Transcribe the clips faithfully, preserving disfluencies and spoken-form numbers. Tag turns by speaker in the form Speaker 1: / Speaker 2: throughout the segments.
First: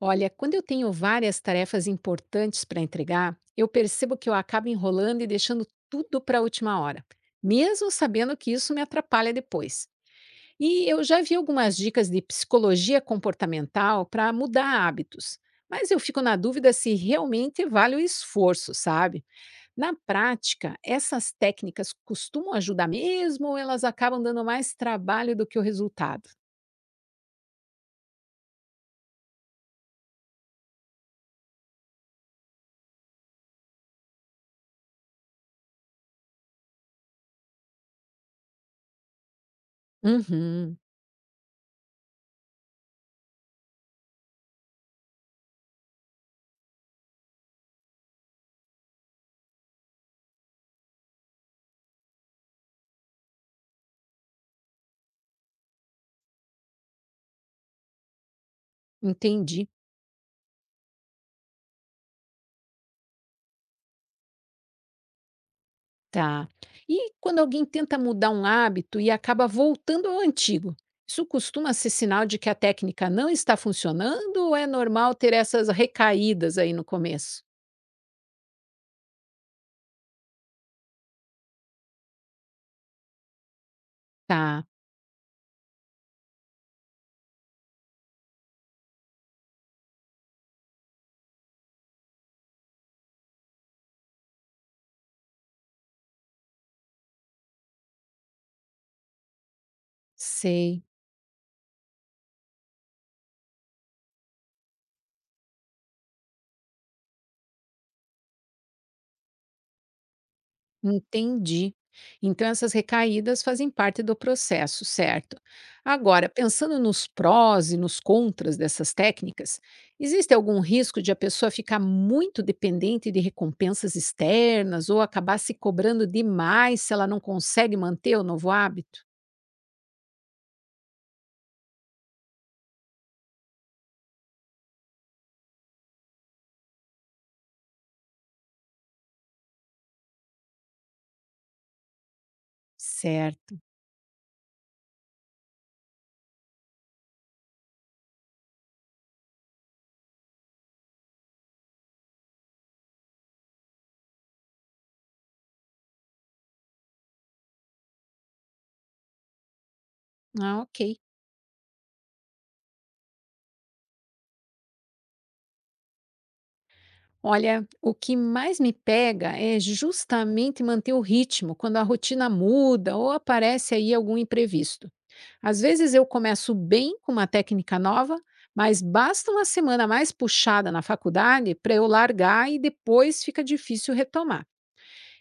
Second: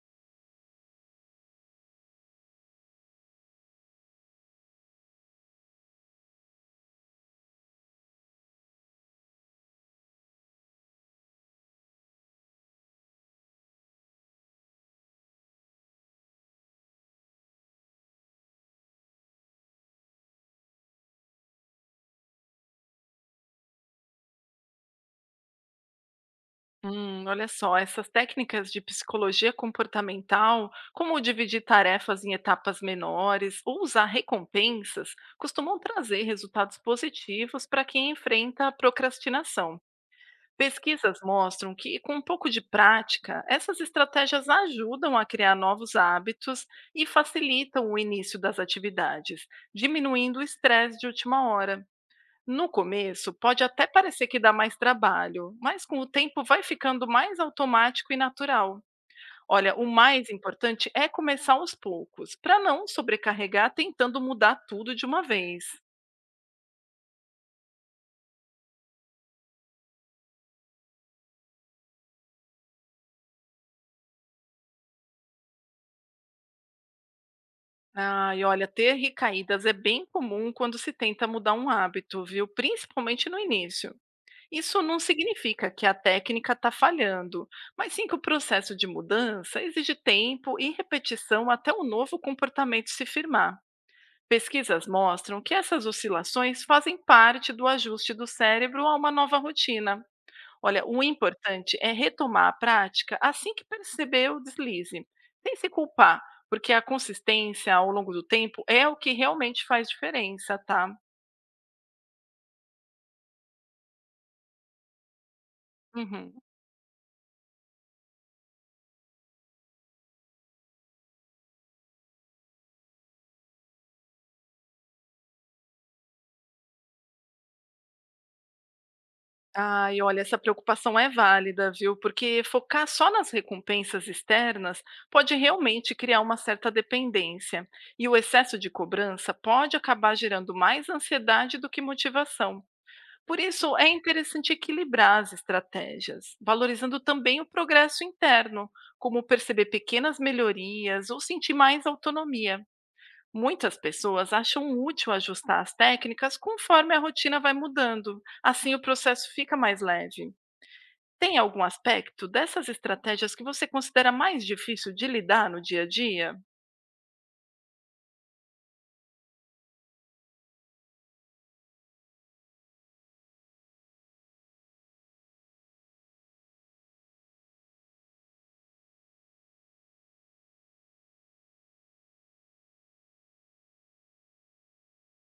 Speaker 1: Olha, quando eu tenho várias tarefas importantes para entregar, eu percebo que eu acabo enrolando e deixando tudo para a última hora, mesmo sabendo que isso me atrapalha depois. E eu já vi algumas dicas de psicologia comportamental para mudar hábitos, mas eu fico na dúvida se realmente vale o esforço, sabe? Na prática, essas técnicas costumam ajudar mesmo ou elas acabam dando mais trabalho do que o resultado?
Speaker 2: Hum, olha só, essas técnicas de psicologia comportamental, como dividir tarefas em etapas menores ou usar recompensas, costumam trazer resultados positivos para quem enfrenta a procrastinação.
Speaker 1: Uhum,
Speaker 2: Pesquisas mostram que, com um pouco de prática, essas estratégias ajudam a criar novos hábitos e facilitam o início das atividades, diminuindo o estresse de última hora. No começo, pode até parecer que dá mais trabalho, mas com o tempo vai ficando mais automático e natural.
Speaker 1: entendi.
Speaker 2: Olha, o mais importante é começar aos poucos, para não sobrecarregar tentando mudar tudo de uma vez.
Speaker 1: Tá. E quando alguém tenta mudar um hábito e acaba voltando ao antigo, isso costuma ser sinal de que a técnica não está funcionando ou é normal ter essas recaídas aí no começo?
Speaker 2: Ah, e olha, ter recaídas é bem comum quando se tenta mudar um hábito, viu? Principalmente no início.
Speaker 1: Tá,
Speaker 2: Isso não significa que a técnica está falhando, mas sim que o processo de mudança exige tempo e repetição até o novo comportamento se firmar. Pesquisas mostram que essas oscilações fazem parte do ajuste do cérebro a uma nova rotina.
Speaker 1: sei.
Speaker 2: Olha, o importante é retomar a prática assim que perceber o deslize, sem se culpar, porque a consistência ao longo do tempo é o que realmente faz diferença, tá?
Speaker 1: Entendi. Então essas recaídas fazem parte do processo, certo? Agora,
Speaker 2: Uhum.
Speaker 1: pensando nos prós e nos contras dessas técnicas, existe algum risco de a pessoa ficar muito dependente de recompensas externas ou acabar se cobrando demais se ela não consegue manter o novo hábito?
Speaker 2: Ai, olha, essa preocupação é válida, viu? Porque focar só nas recompensas externas pode realmente criar uma certa dependência, e o excesso de cobrança pode acabar gerando mais ansiedade do que motivação. Por
Speaker 1: Certo.
Speaker 2: isso, é interessante equilibrar as estratégias, valorizando também o progresso interno, como perceber pequenas melhorias ou sentir mais autonomia. Muitas pessoas acham útil ajustar as técnicas conforme a rotina vai mudando. Assim, o processo fica mais leve.
Speaker 1: Ah, ok.
Speaker 2: Tem algum aspecto dessas estratégias que você considera mais difícil de lidar no dia a dia?
Speaker 1: Olha, o que mais me pega é justamente manter o ritmo quando a rotina muda ou aparece aí algum imprevisto. Às vezes eu começo bem com uma técnica nova, mas basta uma semana mais puxada na faculdade para eu largar e depois fica difícil retomar.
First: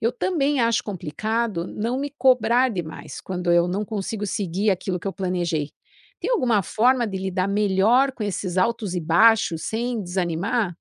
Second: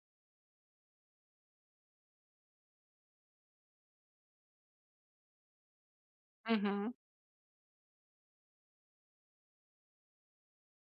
Speaker 1: Eu também acho complicado não me cobrar demais quando eu não consigo seguir aquilo que eu planejei. Tem alguma
Speaker 2: Uhum.
Speaker 1: forma de lidar melhor com esses altos e baixos sem desanimar?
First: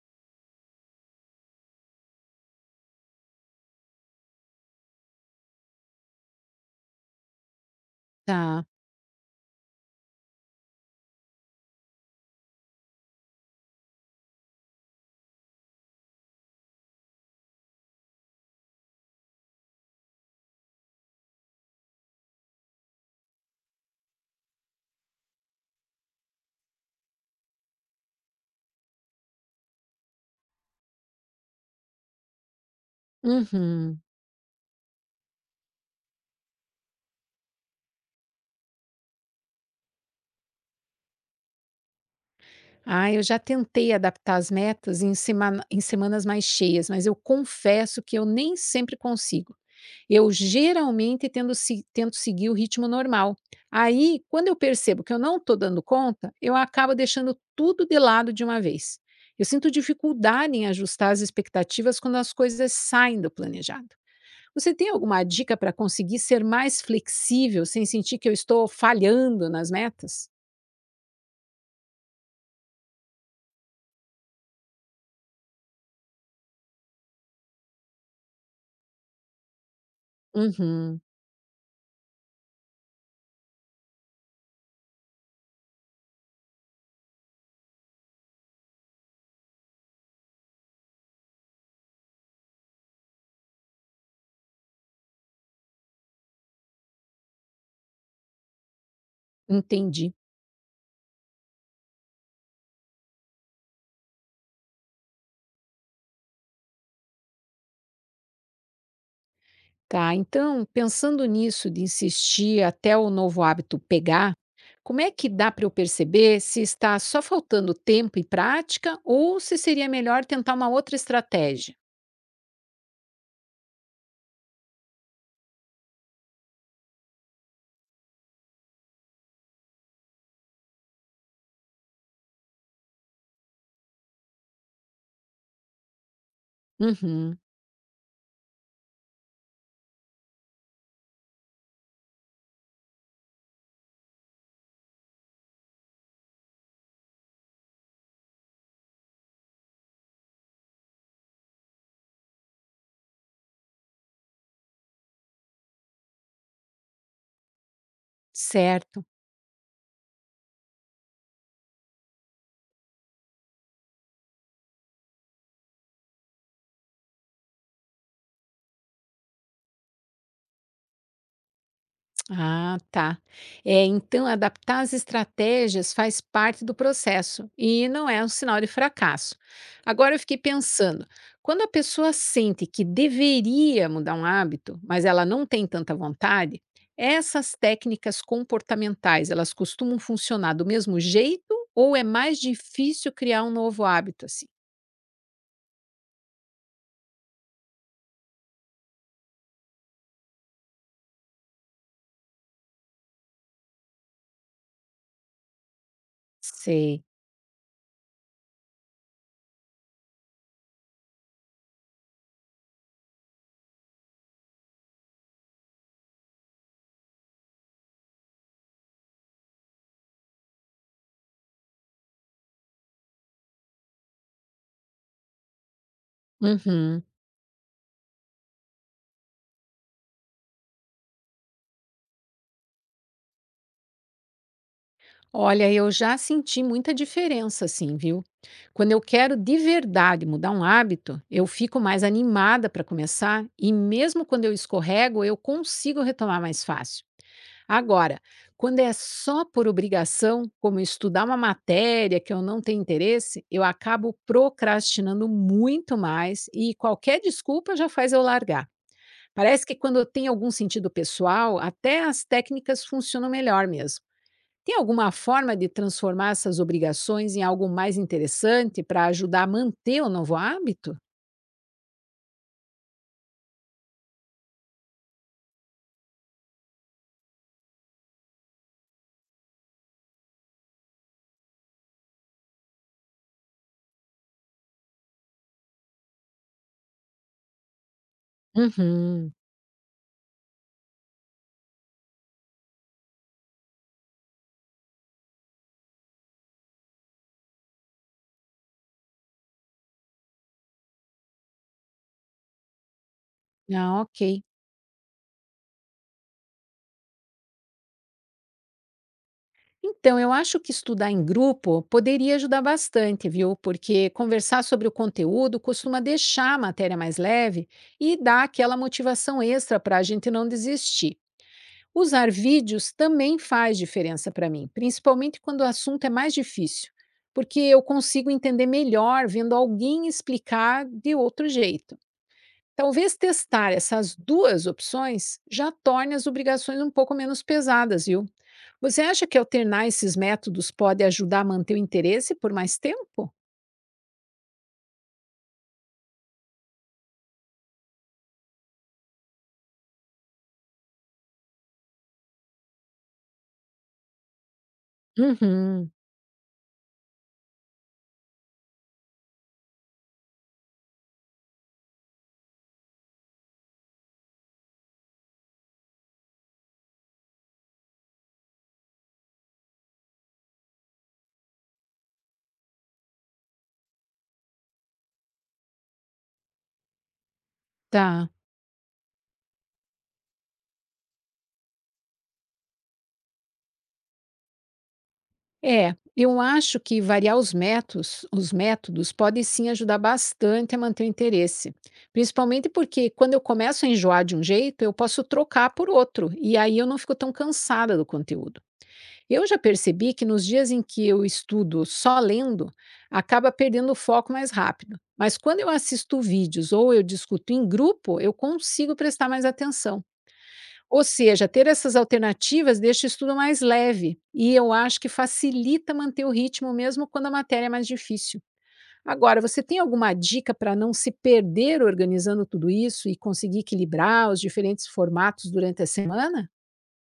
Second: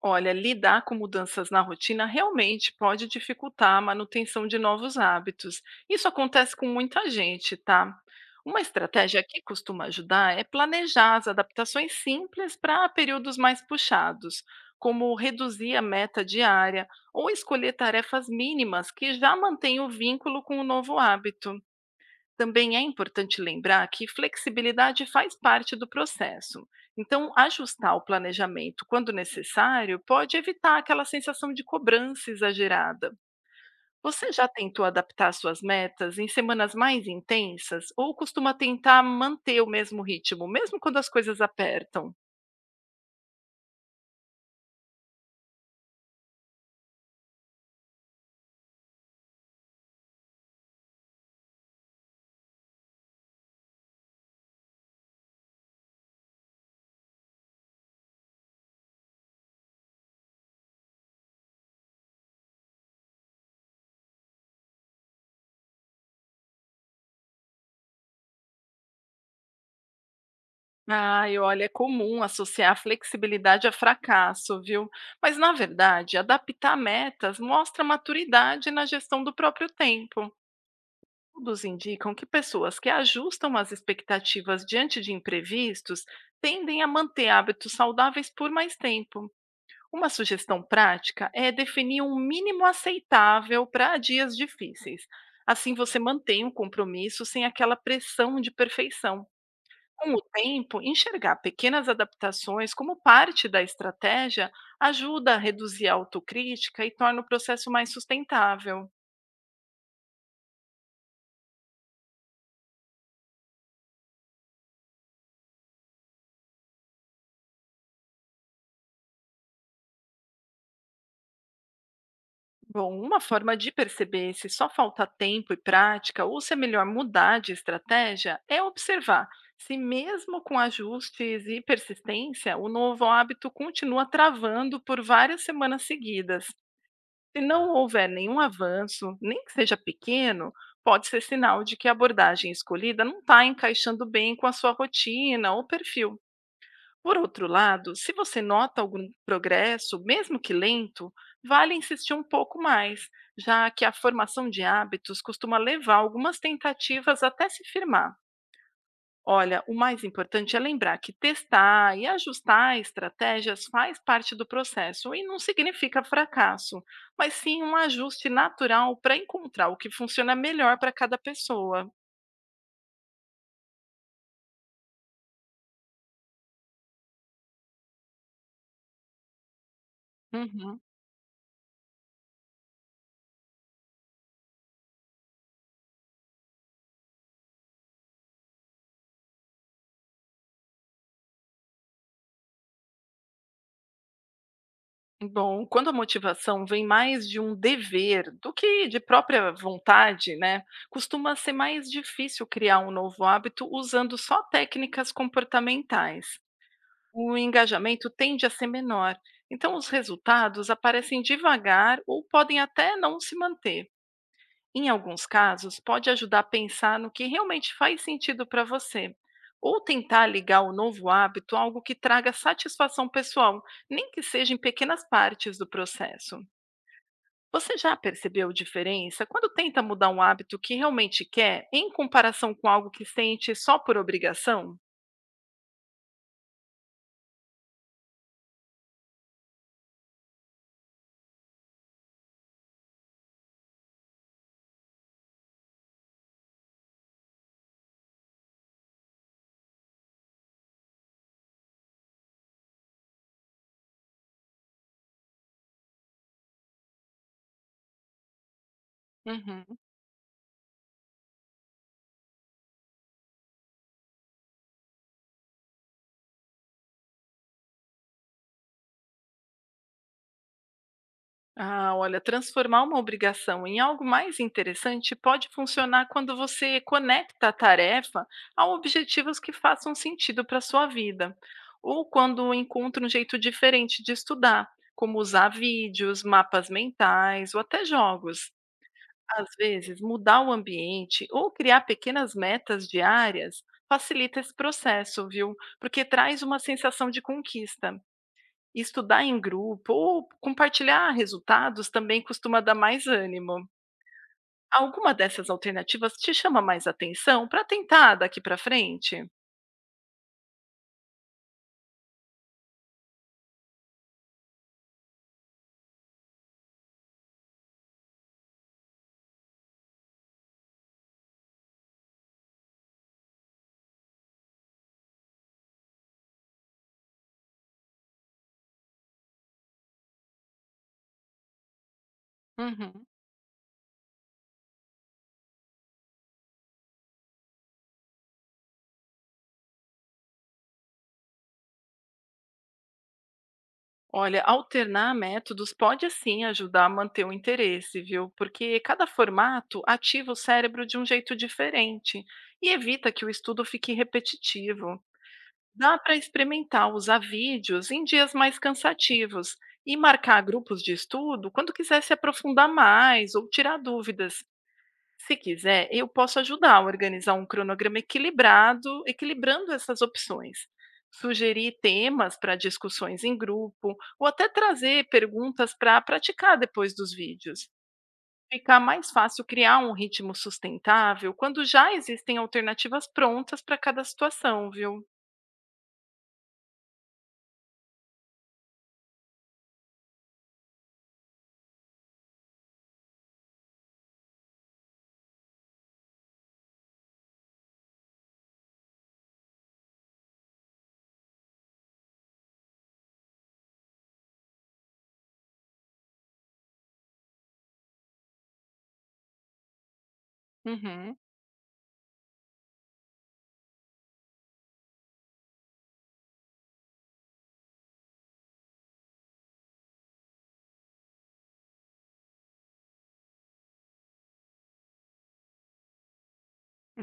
Speaker 2: Olha, lidar com mudanças na rotina realmente pode dificultar a manutenção de novos hábitos. Isso acontece com muita gente, tá? Uma
Speaker 1: Tá.
Speaker 2: estratégia que costuma ajudar é planejar as adaptações simples para períodos mais puxados, como reduzir a meta diária ou escolher tarefas mínimas que já mantêm o vínculo com o novo hábito. Também é importante lembrar que flexibilidade faz parte do processo. Então, ajustar o planejamento quando necessário pode evitar aquela sensação de cobrança exagerada.
Speaker 1: Uhum.
Speaker 2: Você já tentou adaptar suas metas em semanas mais intensas ou costuma tentar manter o mesmo ritmo, mesmo quando as coisas apertam?
Speaker 1: Ah, eu já tentei adaptar as metas em, semana- em semanas mais cheias, mas eu confesso que eu nem sempre consigo. Eu geralmente tendo se- tento seguir o ritmo normal. Aí, quando eu percebo que eu não estou dando conta, eu acabo deixando tudo de lado de uma vez. Eu sinto dificuldade em ajustar as expectativas quando as coisas saem do planejado. Você tem alguma dica para conseguir ser mais flexível sem sentir que eu estou falhando nas metas?
Speaker 2: Ai, olha, é comum associar flexibilidade a fracasso, viu? Mas, na verdade, adaptar metas mostra maturidade na gestão do próprio tempo.
Speaker 1: Uhum,
Speaker 2: Estudos indicam que pessoas que ajustam as expectativas diante de imprevistos tendem a manter hábitos saudáveis por mais tempo. Uma sugestão prática é definir um mínimo aceitável para dias difíceis. Assim você mantém o compromisso sem aquela pressão de perfeição.
Speaker 1: entendi.
Speaker 2: Com o tempo, enxergar pequenas adaptações como parte da estratégia ajuda a reduzir a autocrítica e torna o processo mais sustentável.
Speaker 1: Tá, então, pensando nisso de insistir até o novo hábito pegar, como é que dá para eu perceber se está só faltando tempo e prática ou se seria melhor tentar uma outra estratégia?
Speaker 2: Bom, uma forma de perceber se só falta tempo e prática ou se é melhor mudar de estratégia é observar se, mesmo com ajustes e persistência, o novo hábito continua travando por várias semanas seguidas.
Speaker 1: Uhum,
Speaker 2: Se não houver nenhum avanço, nem que seja pequeno, pode ser sinal de que a abordagem escolhida não está encaixando bem com a sua rotina ou perfil. Por outro lado, se você nota algum progresso, mesmo que lento, vale insistir um pouco mais, já que a formação de hábitos costuma levar algumas tentativas até se firmar.
Speaker 1: certo.
Speaker 2: Olha, o mais importante é lembrar que testar e ajustar estratégias faz parte do processo e não significa fracasso, mas sim um ajuste natural para encontrar o que funciona melhor para cada pessoa.
Speaker 1: Ah, tá. É, então, adaptar as estratégias faz parte do processo e não é um sinal de fracasso. Agora, eu fiquei
Speaker 2: Uhum.
Speaker 1: pensando: quando a pessoa sente que deveria mudar um hábito, mas ela não tem tanta vontade, essas técnicas comportamentais elas costumam funcionar do mesmo jeito ou é mais difícil criar um novo hábito assim?
Speaker 2: Bom, quando a motivação vem mais de um dever do que de própria vontade, né, costuma ser mais difícil criar um novo hábito usando só técnicas comportamentais.
Speaker 1: Sei.
Speaker 2: O engajamento tende a ser menor, então os resultados aparecem devagar ou podem até não se manter. Em alguns casos, pode ajudar a pensar no que realmente faz sentido para você, ou tentar ligar o novo hábito a algo que traga satisfação pessoal, nem que seja em pequenas partes do processo.
Speaker 1: Uhum.
Speaker 2: Você já percebeu diferença quando tenta mudar um hábito que realmente quer, em comparação com algo que sente só por obrigação?
Speaker 1: Olha, eu já senti muita diferença, assim, viu? Quando eu quero de verdade mudar um hábito, eu fico mais animada para começar e, mesmo quando eu escorrego, eu consigo retomar mais fácil. Agora, quando é só por obrigação, como estudar uma matéria que eu não tenho interesse, eu acabo procrastinando muito mais e qualquer desculpa já faz eu largar. Parece que
Speaker 2: Uhum.
Speaker 1: quando eu tenho algum sentido pessoal, até as técnicas funcionam melhor mesmo. Tem alguma forma de transformar essas obrigações em algo mais interessante para ajudar a manter o novo hábito?
Speaker 2: Ah, olha, transformar uma obrigação em algo mais interessante pode funcionar quando você conecta a tarefa a objetivos que façam sentido para a sua vida, ou quando encontra um jeito diferente de estudar, como usar vídeos, mapas mentais ou até jogos.
Speaker 1: Uhum.
Speaker 2: Às vezes, mudar o ambiente ou criar pequenas metas diárias facilita esse processo, viu? Porque traz uma sensação de conquista. Estudar em grupo ou compartilhar resultados também costuma dar mais ânimo.
Speaker 1: Ah, ok.
Speaker 2: Alguma dessas alternativas te chama mais atenção para tentar daqui para frente?
Speaker 1: Então, eu acho que estudar em grupo poderia ajudar bastante, viu? Porque conversar sobre o conteúdo costuma deixar a matéria mais leve e dá aquela motivação extra para a gente não desistir. Usar vídeos também faz diferença para mim, principalmente quando o assunto é mais difícil, porque eu consigo entender melhor vendo alguém explicar de outro jeito.
Speaker 2: Uhum.
Speaker 1: Talvez testar essas duas opções já torne as obrigações um pouco menos pesadas, viu? Você acha que alternar esses métodos pode ajudar a manter o interesse por mais tempo?
Speaker 2: Olha, alternar métodos pode sim ajudar a manter o interesse, viu? Porque cada formato ativa o cérebro de um jeito diferente e evita que o estudo fique repetitivo.
Speaker 1: Uhum,
Speaker 2: Dá para experimentar usar vídeos em dias mais cansativos e marcar grupos de estudo quando quiser se aprofundar mais ou tirar dúvidas. Se quiser, eu posso ajudar a organizar um cronograma equilibrado, equilibrando essas opções. Sugerir temas para discussões em grupo ou até trazer perguntas para praticar depois dos vídeos.
Speaker 1: tá.
Speaker 2: Fica mais fácil criar um ritmo sustentável quando já existem alternativas prontas para cada situação, viu?
Speaker 1: É, eu acho que variar os métodos, os métodos podem sim ajudar bastante a manter o interesse. Principalmente porque quando eu começo a enjoar de um jeito, eu posso trocar por outro, e aí eu não fico tão cansada do conteúdo. Eu já percebi que nos dias em que eu estudo só lendo, acaba perdendo o foco mais rápido. Mas quando eu assisto vídeos ou eu discuto em grupo, eu consigo prestar mais atenção. Ou
Speaker 2: Uhum.
Speaker 1: seja, ter essas alternativas deixa o estudo mais leve e eu acho que facilita manter o ritmo mesmo quando a matéria é mais difícil. Agora, você tem alguma dica para não se perder organizando tudo isso e conseguir equilibrar os diferentes formatos durante a semana?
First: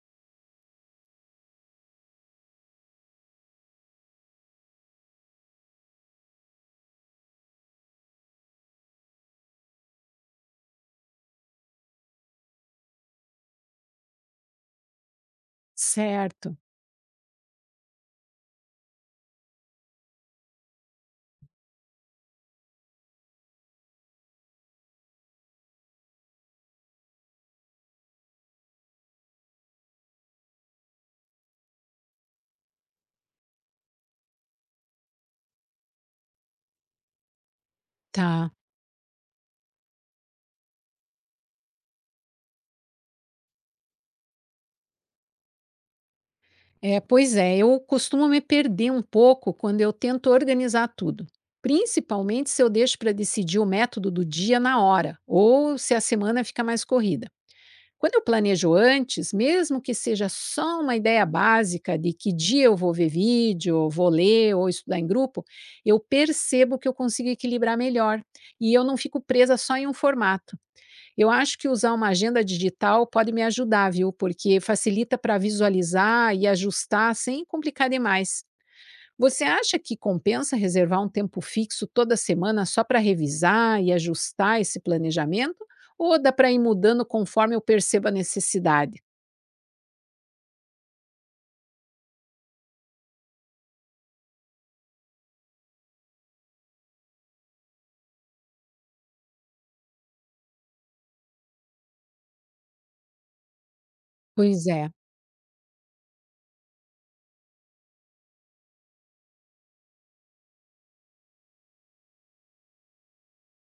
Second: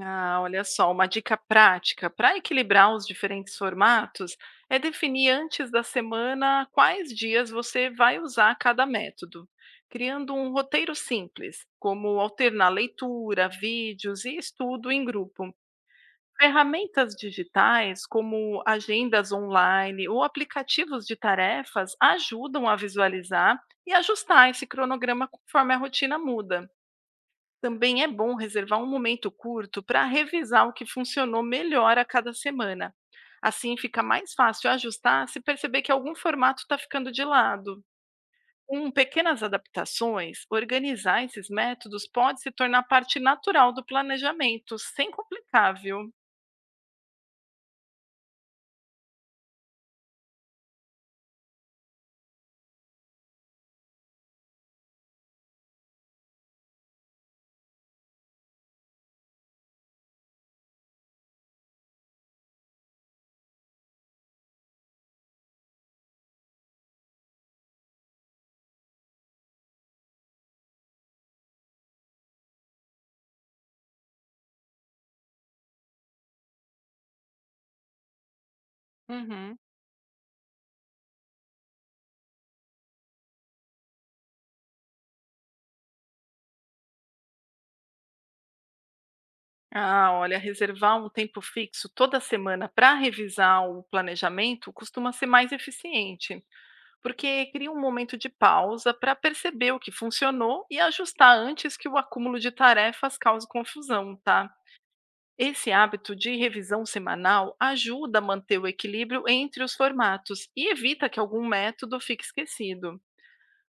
Speaker 2: Ah, olha só, uma dica prática para equilibrar os diferentes formatos é definir antes da semana quais dias você vai usar cada método, criando um roteiro simples, como alternar leitura, vídeos e estudo em grupo.
Speaker 1: Certo,
Speaker 2: Ferramentas digitais, como agendas online ou aplicativos de tarefas, ajudam a visualizar e ajustar esse cronograma conforme a rotina muda. Também é bom reservar um momento curto para revisar o que funcionou melhor a cada semana. Assim fica mais fácil ajustar se perceber que algum formato está ficando de lado.
Speaker 1: tá.
Speaker 2: Com pequenas adaptações, organizar esses métodos pode se tornar parte natural do planejamento, sem complicar, viu?
Speaker 1: É, pois é, eu costumo me perder um pouco quando eu tento organizar tudo. Principalmente se eu deixo para decidir o método do dia na hora, ou se a semana fica mais corrida. Quando eu planejo antes, mesmo que seja só uma ideia básica de que dia eu vou ver vídeo, vou ler ou estudar em grupo, eu percebo que eu consigo equilibrar melhor e eu não fico presa só em um formato. Eu acho que usar uma agenda digital pode me ajudar, viu? Porque facilita para visualizar e ajustar sem complicar demais. Você
Speaker 2: Uhum.
Speaker 1: acha que compensa reservar um tempo fixo toda semana só para revisar e ajustar esse planejamento? Ou dá para ir mudando conforme eu percebo a necessidade?
Speaker 2: Ah, olha, reservar um tempo fixo toda semana para revisar o planejamento costuma ser mais eficiente porque cria um momento de pausa para perceber o que funcionou e ajustar antes que o acúmulo de tarefas cause confusão, tá?
Speaker 1: Pois é.
Speaker 2: Esse hábito de revisão semanal ajuda a manter o equilíbrio entre os formatos e evita que algum método fique esquecido.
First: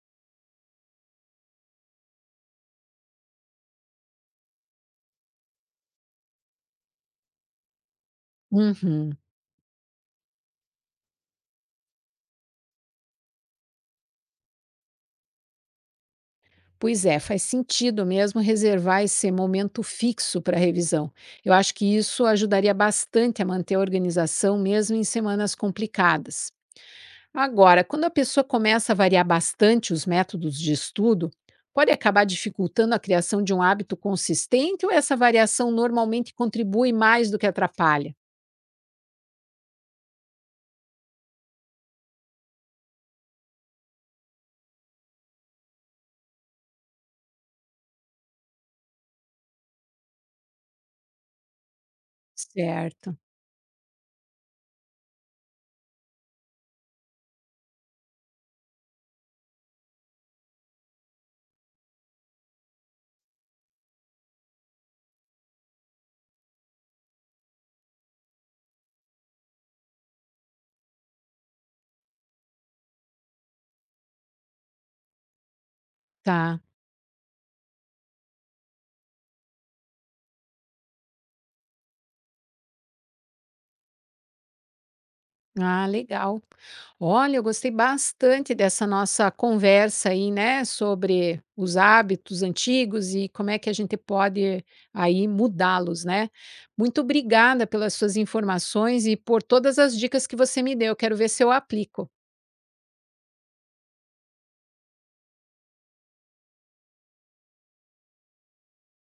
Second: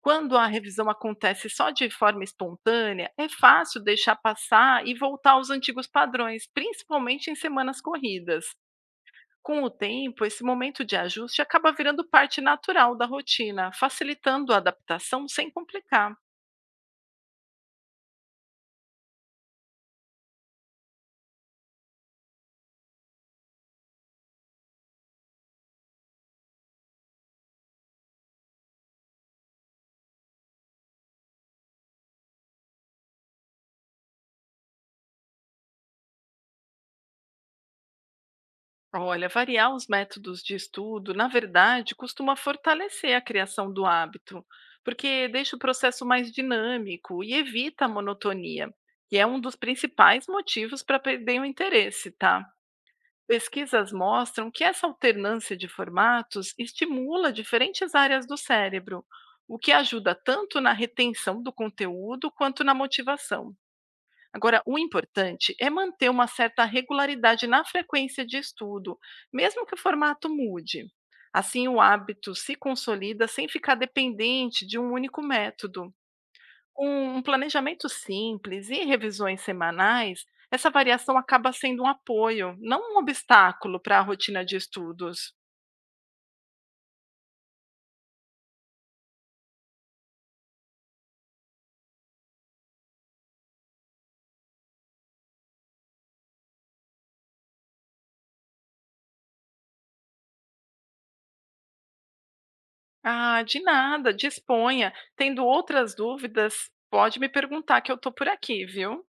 Speaker 2: Quando a revisão acontece só de forma espontânea, é fácil deixar passar e voltar aos antigos padrões, principalmente em semanas corridas.
Speaker 1: Uhum.
Speaker 2: Com o tempo, esse momento de ajuste acaba virando parte natural da rotina, facilitando a adaptação sem complicar.
Speaker 1: Pois é, faz sentido mesmo reservar esse momento fixo para revisão. Eu acho que isso ajudaria bastante a manter a organização mesmo em semanas complicadas. Agora, quando a pessoa começa a variar bastante os métodos de estudo, pode acabar dificultando a criação de um hábito consistente ou essa variação normalmente contribui mais do que atrapalha?
Speaker 2: Olha, variar os métodos de estudo, na verdade, costuma fortalecer a criação do hábito, porque deixa o processo mais dinâmico e evita a monotonia, que é um dos principais motivos para perder o interesse, tá?
Speaker 1: Certo,
Speaker 2: Pesquisas mostram que essa alternância de formatos estimula diferentes áreas do cérebro, o que ajuda tanto na retenção do conteúdo quanto na motivação. Agora, o importante é manter uma certa regularidade na frequência de estudo, mesmo que o formato mude. Assim, o hábito se consolida sem ficar dependente de um único método.
Speaker 1: tá.
Speaker 2: Com um planejamento simples e revisões semanais, essa variação acaba sendo um apoio, não um obstáculo para a rotina de estudos.
Speaker 1: Ah, legal. Olha, eu gostei bastante dessa nossa conversa aí, né, sobre os hábitos antigos e como é que a gente pode aí mudá-los, né? Muito obrigada pelas suas informações e por todas as dicas que você me deu. Quero ver se eu aplico.
Speaker 2: Ah, de nada, disponha. Tendo outras dúvidas, pode me perguntar que eu estou por aqui, viu?